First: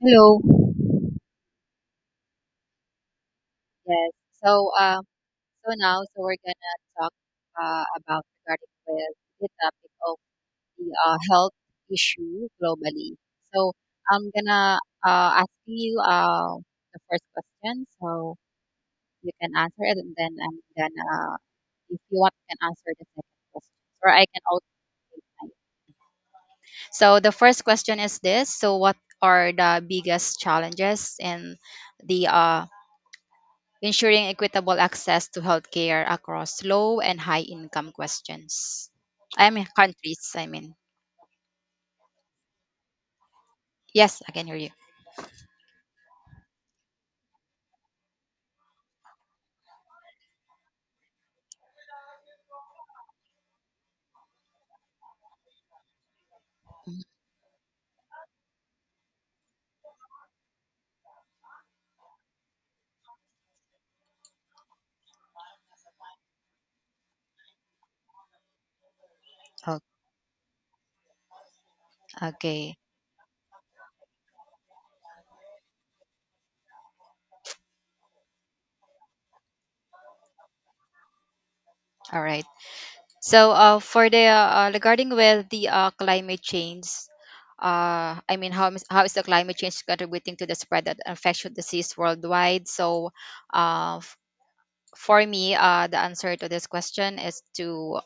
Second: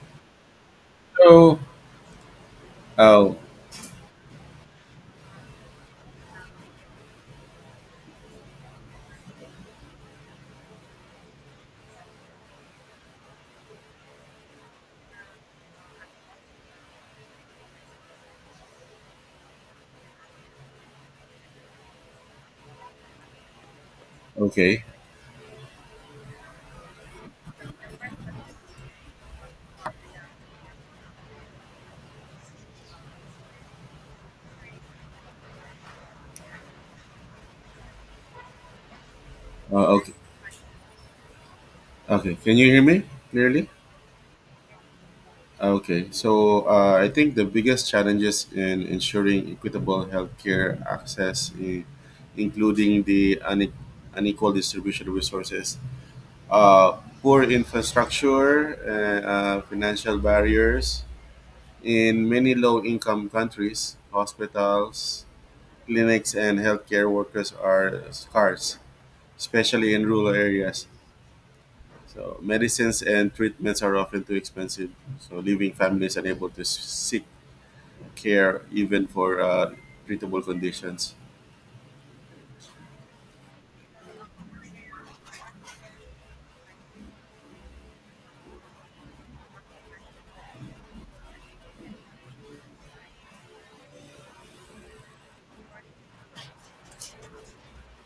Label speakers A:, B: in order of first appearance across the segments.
A: Hello.
B: So, oh,
A: Yes. So um so we're gonna talk about regarding with the topic of the health issue globally. So I'm gonna ask you the first question so you can answer it, and then I'm gonna, if you want you can answer the second question, or I can also
B: okay,
A: take mine. So the first question is this. So what are the biggest challenges in the ensuring equitable access to healthcare across low and high income questions. I mean
B: okay,
A: countries.
B: okay. Can you hear me clearly?
A: Yes, I can hear you.
B: Okay. So, I think the biggest challenges in ensuring equitable healthcare access, including the unequal distribution of resources,
A: Mhm.
B: poor infrastructure, financial barriers in many low-income countries, hospitals, clinics, and healthcare workers are scarce,
A: Oh,
B: especially in rural areas. So
A: okay,
B: medicines and treatments are often too expensive, so leaving families unable to seek care even for treatable conditions.
A: all right. For the regarding with the climate change, I mean, how is the climate change contributing to the spread of infectious disease worldwide? Uh, for me, the answer to this question is to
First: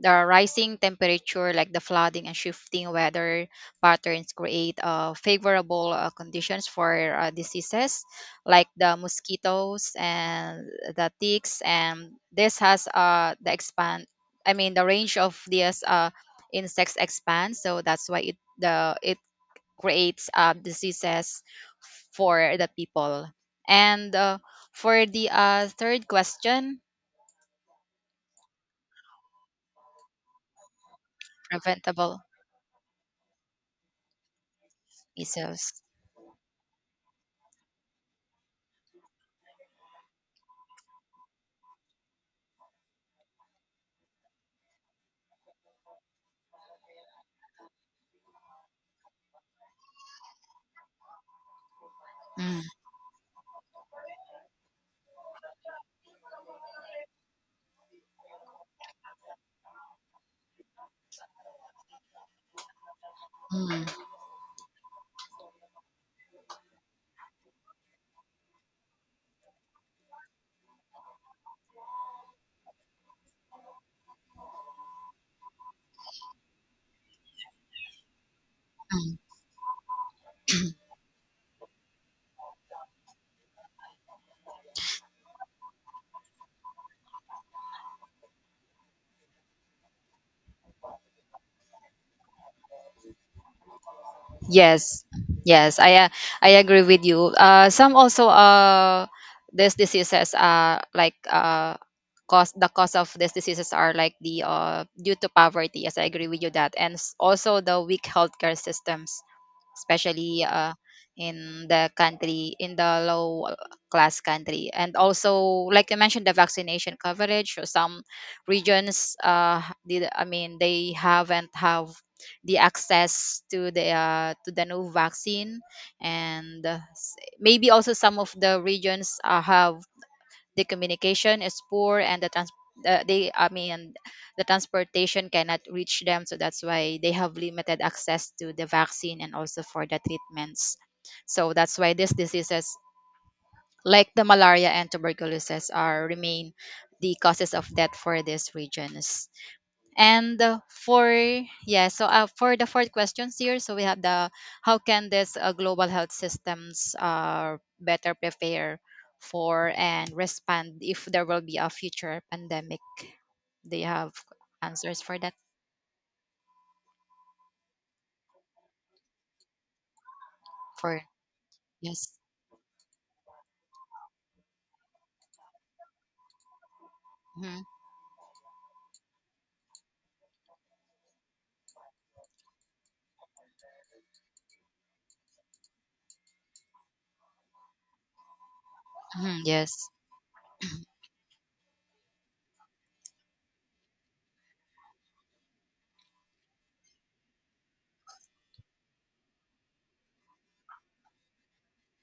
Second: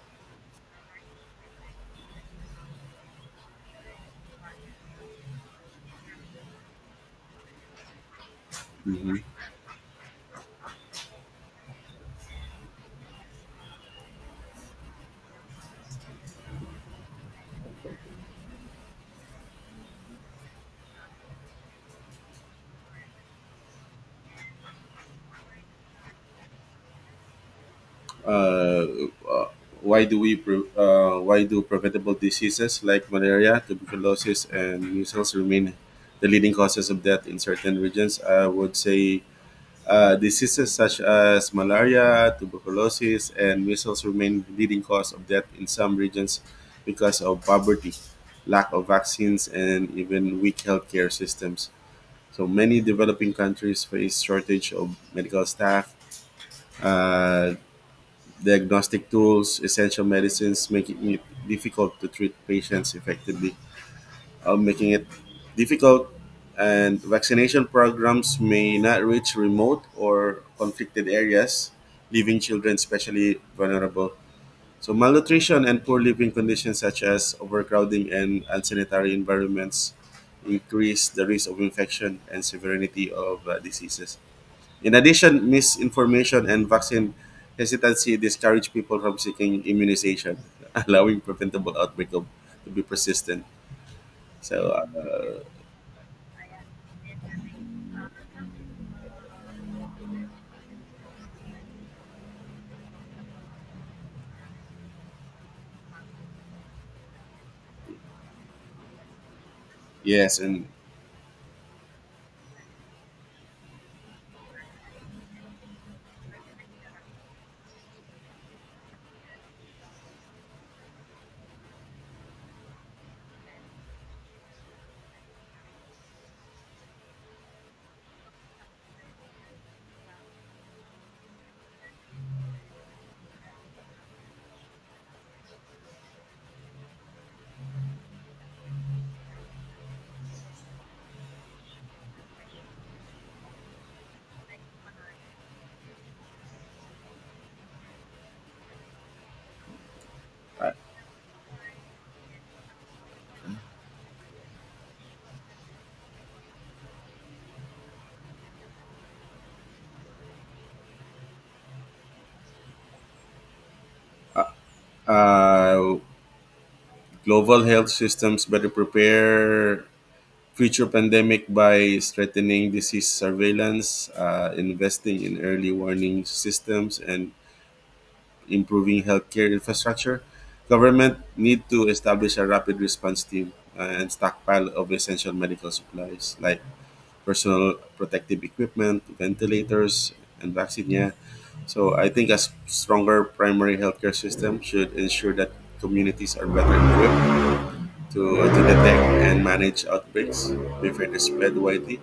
A: the rising temperature, like the flooding and shifting weather patterns, create favorable conditions for diseases like the
B: Hmm.
A: mosquitoes and the ticks. And this has the range of these insects expands. So that's why it creates diseases for the people. And for the third question,
B: Uh, uh, why why do preventable
A: preventable
B: diseases like malaria, tuberculosis, and measles remain
A: measles.
B: the leading causes of death in certain regions? I would say, diseases such as malaria, tuberculosis, and measles remain the leading cause of death in some regions because of poverty, lack of vaccines, and even weak healthcare systems. So
A: Mm,
B: many developing countries face shortage of medical staff, uh, diagnostic tools, essential medicines, making it difficult to treat patients effectively,
A: mm,
B: uh, making it difficult, and vaccination programs may not reach remote or conflicted areas, leaving children especially vulnerable. So, malnutrition and poor living conditions, such as overcrowding and unsanitary
A: mm.
B: environments, increase the risk of infection and severity of diseases. In addition, misinformation and vaccine hesitancy discourage people from seeking immunization, allowing preventable outbreak of, to be persistent. So,
A: Yes, yes, I uh, I agree with you. Some also these diseases cause of these diseases are like the due to poverty. Yes, I agree with you that, and also the weak healthcare systems,
B: Yes,
A: especially
B: and
A: in the country in the low class country, and also like I mentioned, the vaccination coverage. So some regions did I mean they haven't have the access to the new vaccine, and maybe also some of the regions have the communication is poor, and the trans- they I mean the transportation cannot reach them, so that's why they have limited access to the vaccine and also for the treatments. So that's why these diseases like the malaria and tuberculosis are remain the causes of death for these regions. And for yeah, so for the fourth questions here, so we have the, how can this global health systems better prepare for and respond if there will be a future pandemic? Do you have answers for that?
B: uh, global health systems better prepare future
A: For,
B: pandemic by
A: yes,
B: strengthening disease surveillance, investing in early warning systems, and
A: hmm,
B: improving healthcare infrastructure. Government need to establish a rapid response team and stockpile of essential medical supplies like personal protective equipment,
A: hmm, yes,
B: ventilators, and vaccinia. So I think a stronger primary healthcare system should ensure that communities are better equipped to detect and manage outbreaks before they spread widely.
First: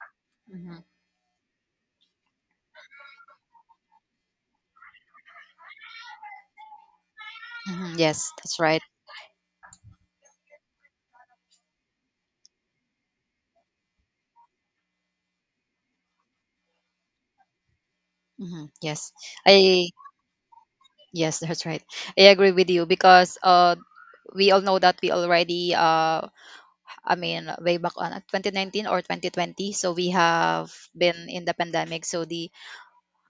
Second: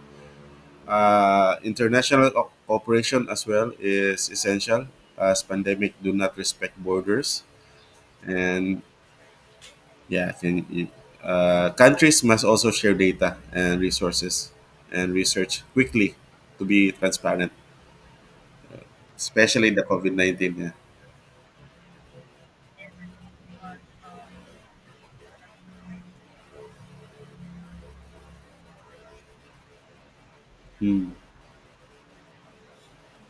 A: hmm,
B: International cooperation as well is essential as pandemic do not respect borders,
A: hmm, yes, that's right.
B: and yeah can you, countries must also share data and resources and research quickly to be transparent,
A: Hmm. Yes,
B: especially the
A: I
B: COVID-19. Yeah.
A: yes, that's right. I agree with you because we all know that we already way back on 2019 or 2020. So we have
B: Hmm.
A: been in the pandemic. So the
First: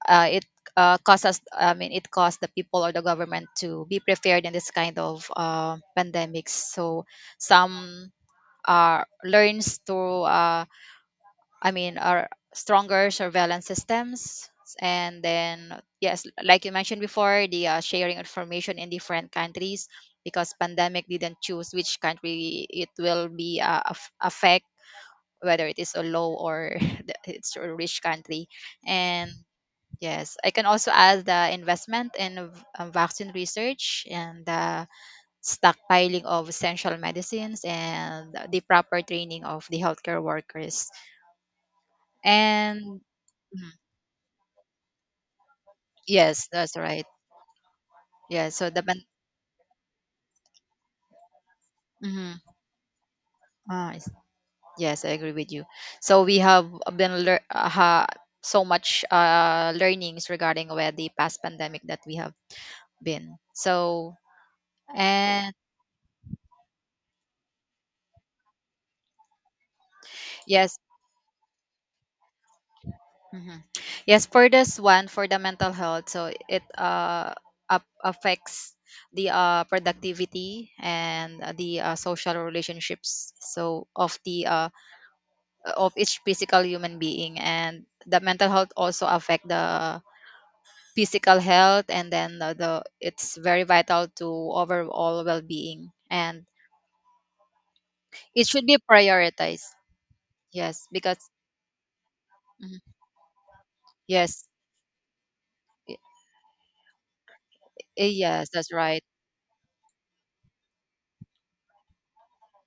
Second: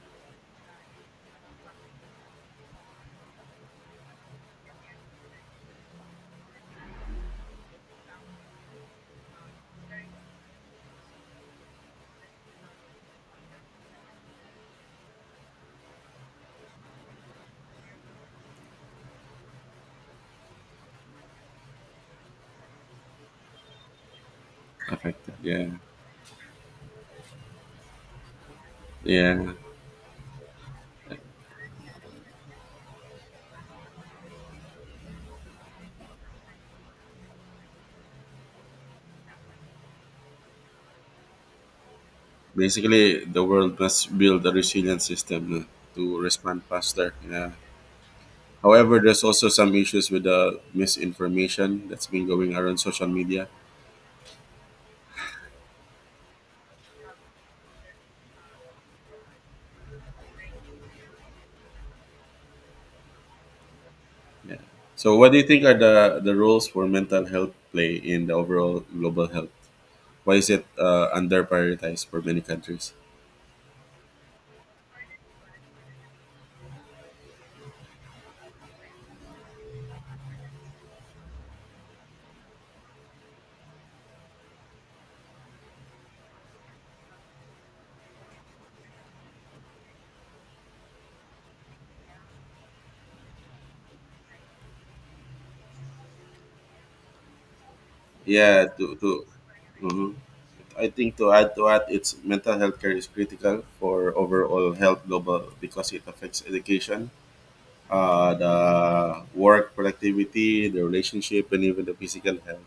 A: it caused us. I mean, it caused the people or the government to be prepared in this kind of pandemics. So some learns to. I mean, are stronger surveillance systems. And then yes, like you mentioned before, the sharing information in different countries, because pandemic didn't choose which country it will be affect,
B: Affected.
A: whether
B: Yeah,
A: it is a low or it's a rich country. And
B: yeah.
A: yes, I can also add the investment in vaccine research and the stockpiling of essential medicines and the proper training of the healthcare workers. And
B: Basically, the
A: Mhm.
B: world must build a resilient system to
A: Yes,
B: respond
A: that's right.
B: faster. Yeah.
A: Yeah, so the
B: However,
A: ban-
B: there's also some issues with the misinformation that's been
A: mhm.
B: going around social media.
A: Ah, I s- yes, I agree with you. So we have been lear- uh, ha- so much learnings regarding where the past pandemic that we have been. So.
B: Yeah. So, what do you
A: And
B: think are the roles for mental health play in the overall global health? Why is it
A: yes,
B: under prioritized for many countries?
A: mhm. Yes, for this one, for the mental health, so it up affects the productivity and the social relationships. So of the of each physical human being, and the mental health also affect the physical health, and then the it's very vital to overall well being, and it
B: Yeah.
A: should be
B: To.
A: prioritized.
B: Mhm.
A: Yes,
B: I think
A: because
B: to add to that, it's mental health
A: mhm.
B: care is critical for
A: yes,
B: overall health global because
A: y-
B: it affects education,
A: eh, yes,
B: the
A: that's right.
B: work productivity, the relationship, and even the physical health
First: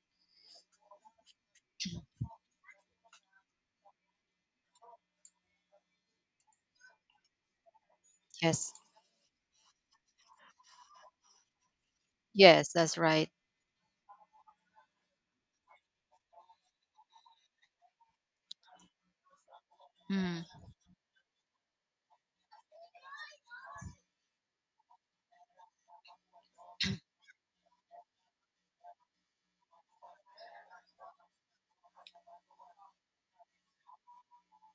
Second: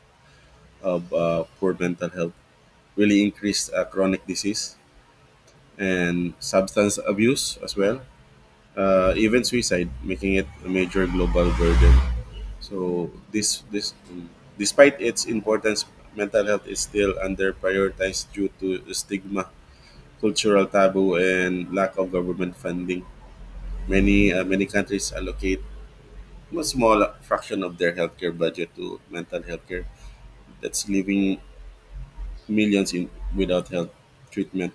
B: of poor mental health. Really increased chronic disease and substance abuse as well.
A: Yes.
B: Even suicide, making it a major global burden.
A: Yes, that's
B: So
A: right.
B: this, despite its importance, mental health is still under prioritized due to stigma,
A: Mm.
B: cultural taboo, and lack of government funding. Many countries allocate a small fraction of their healthcare budget to mental health care. That's leaving millions in without health treatment.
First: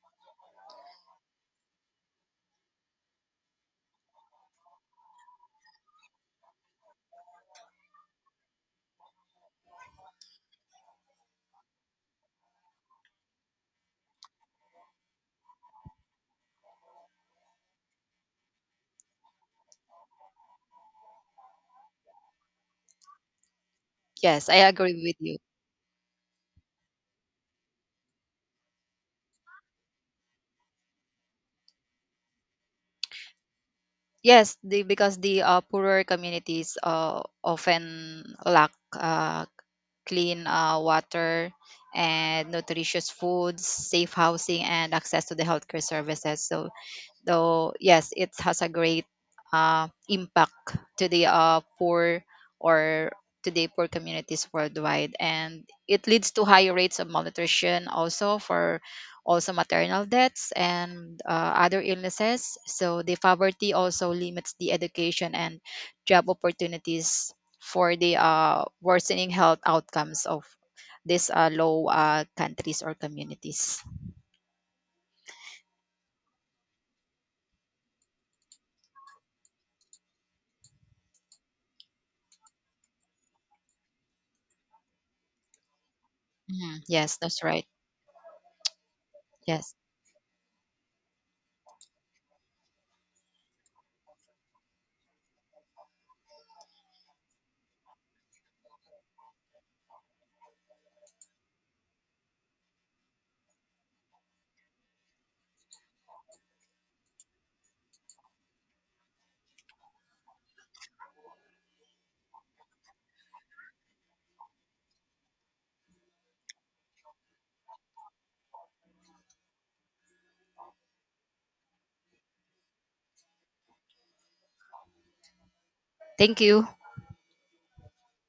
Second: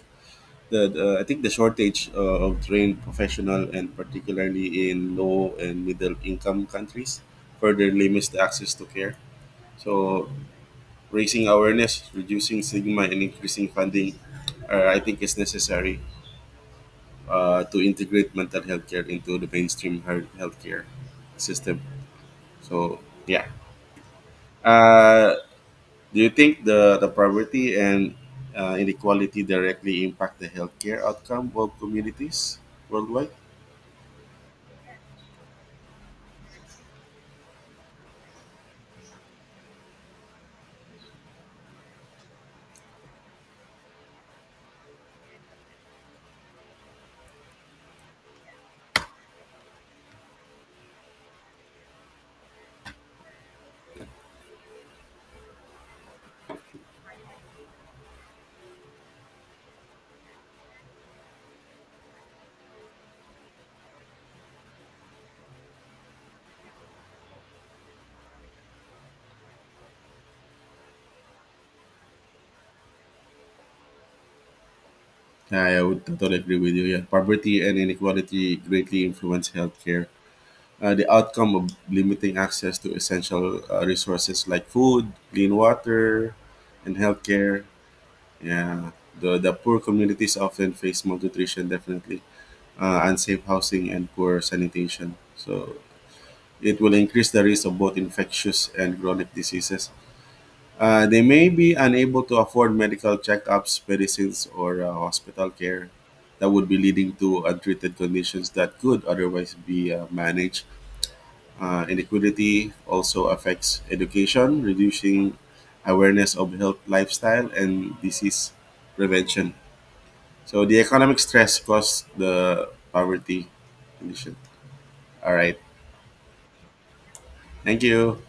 B: I think the shortage of trained professional and particularly in low and middle income countries further limits the access to care. So raising awareness, reducing stigma, and increasing funding, I think is necessary, to integrate mental health care into the mainstream healthcare system. So yeah,
A: Yes, I agree with
B: uh,
A: you.
B: do you think the poverty and inequality directly impact the healthcare outcome of communities worldwide?
A: Because the poorer communities often lack clean water and nutritious foods, safe housing, and access to the healthcare services. So yes, it has a great impact to the poor or to the poor communities worldwide, and it leads to high rates of malnutrition, also for also maternal deaths and other illnesses. So the poverty also limits the education and job opportunities for the worsening health outcomes of these low countries or communities.
B: I would totally agree with you. Yeah, poverty and inequality greatly influence healthcare. The outcome of limiting access to essential resources like food, clean water,
A: Mhm,
B: and
A: yes, that's
B: healthcare.
A: right.
B: Yeah, the
A: Yes,
B: poor communities often face malnutrition, definitely, unsafe housing, and poor sanitation. So it will increase the risk of both infectious and chronic diseases. They may be unable to afford medical checkups, medicines, or hospital care. That would be leading to untreated conditions that could otherwise be managed. Inequity also affects education, reducing awareness of health lifestyle and disease prevention. So the economic stress caused the poverty condition. All right.
A: thank you.
B: Thank you.